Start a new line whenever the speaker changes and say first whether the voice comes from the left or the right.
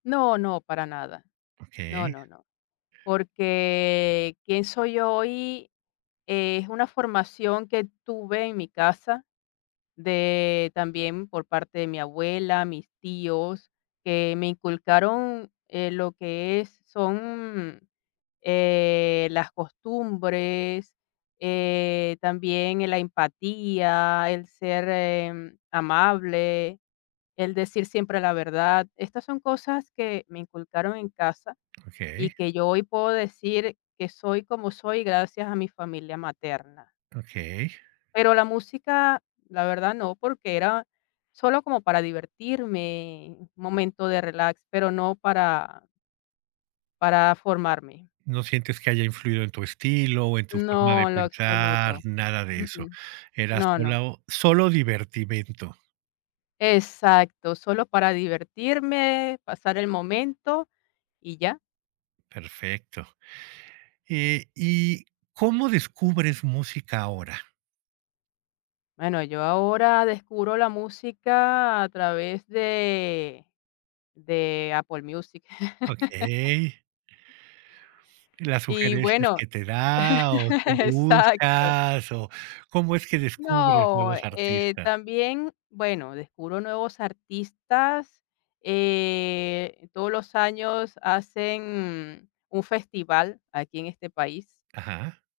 left: No, no, para nada. No,
right: Okey.
left: no, no. Porque quién soy hoy es una formación que tuve en mi casa de también por parte de mi abuela, mis tíos, que me inculcaron, eh, lo que es son, eh, las costumbres, eh, también la empatía, el ser, eh, amable, el decir siempre la verdad. Estas son cosas que me inculcaron en casa y
right: Okey.
left: que yo hoy puedo decir que soy como soy gracias a mi familia materna.
right: Okey.
left: Pero la música la verdad no, porque era solo como para divertirme, un momento de relax, pero no para para formarme.
right: ¿No sientes que haya influido en tu estilo o en tu forma
left: No,
right: de
left: en lo
right: pensar?
left: absoluto.
right: Nada de
left: Mm,
right: eso.
left: mm.
right: Era
left: No, no.
right: sola, solo divertimento.
left: Exacto, solo para divertirme, pasar el momento y ya.
right: Perfecto. Eh, y ¿cómo descubres música ahora?
left: Bueno, yo ahora descubro la música a través de de Apple Music.
right: Okey. ¿Las
left: Y
right: sugerencias
left: bueno,
right: que te da o tú
left: exacto.
right: buscas o cómo es que descubres
left: No,
right: nuevos
left: eh,
right: artistas?
left: también, bueno, descubro nuevos artistas. Eh, todos los años hacen un festival aquí en este país
right: Ajá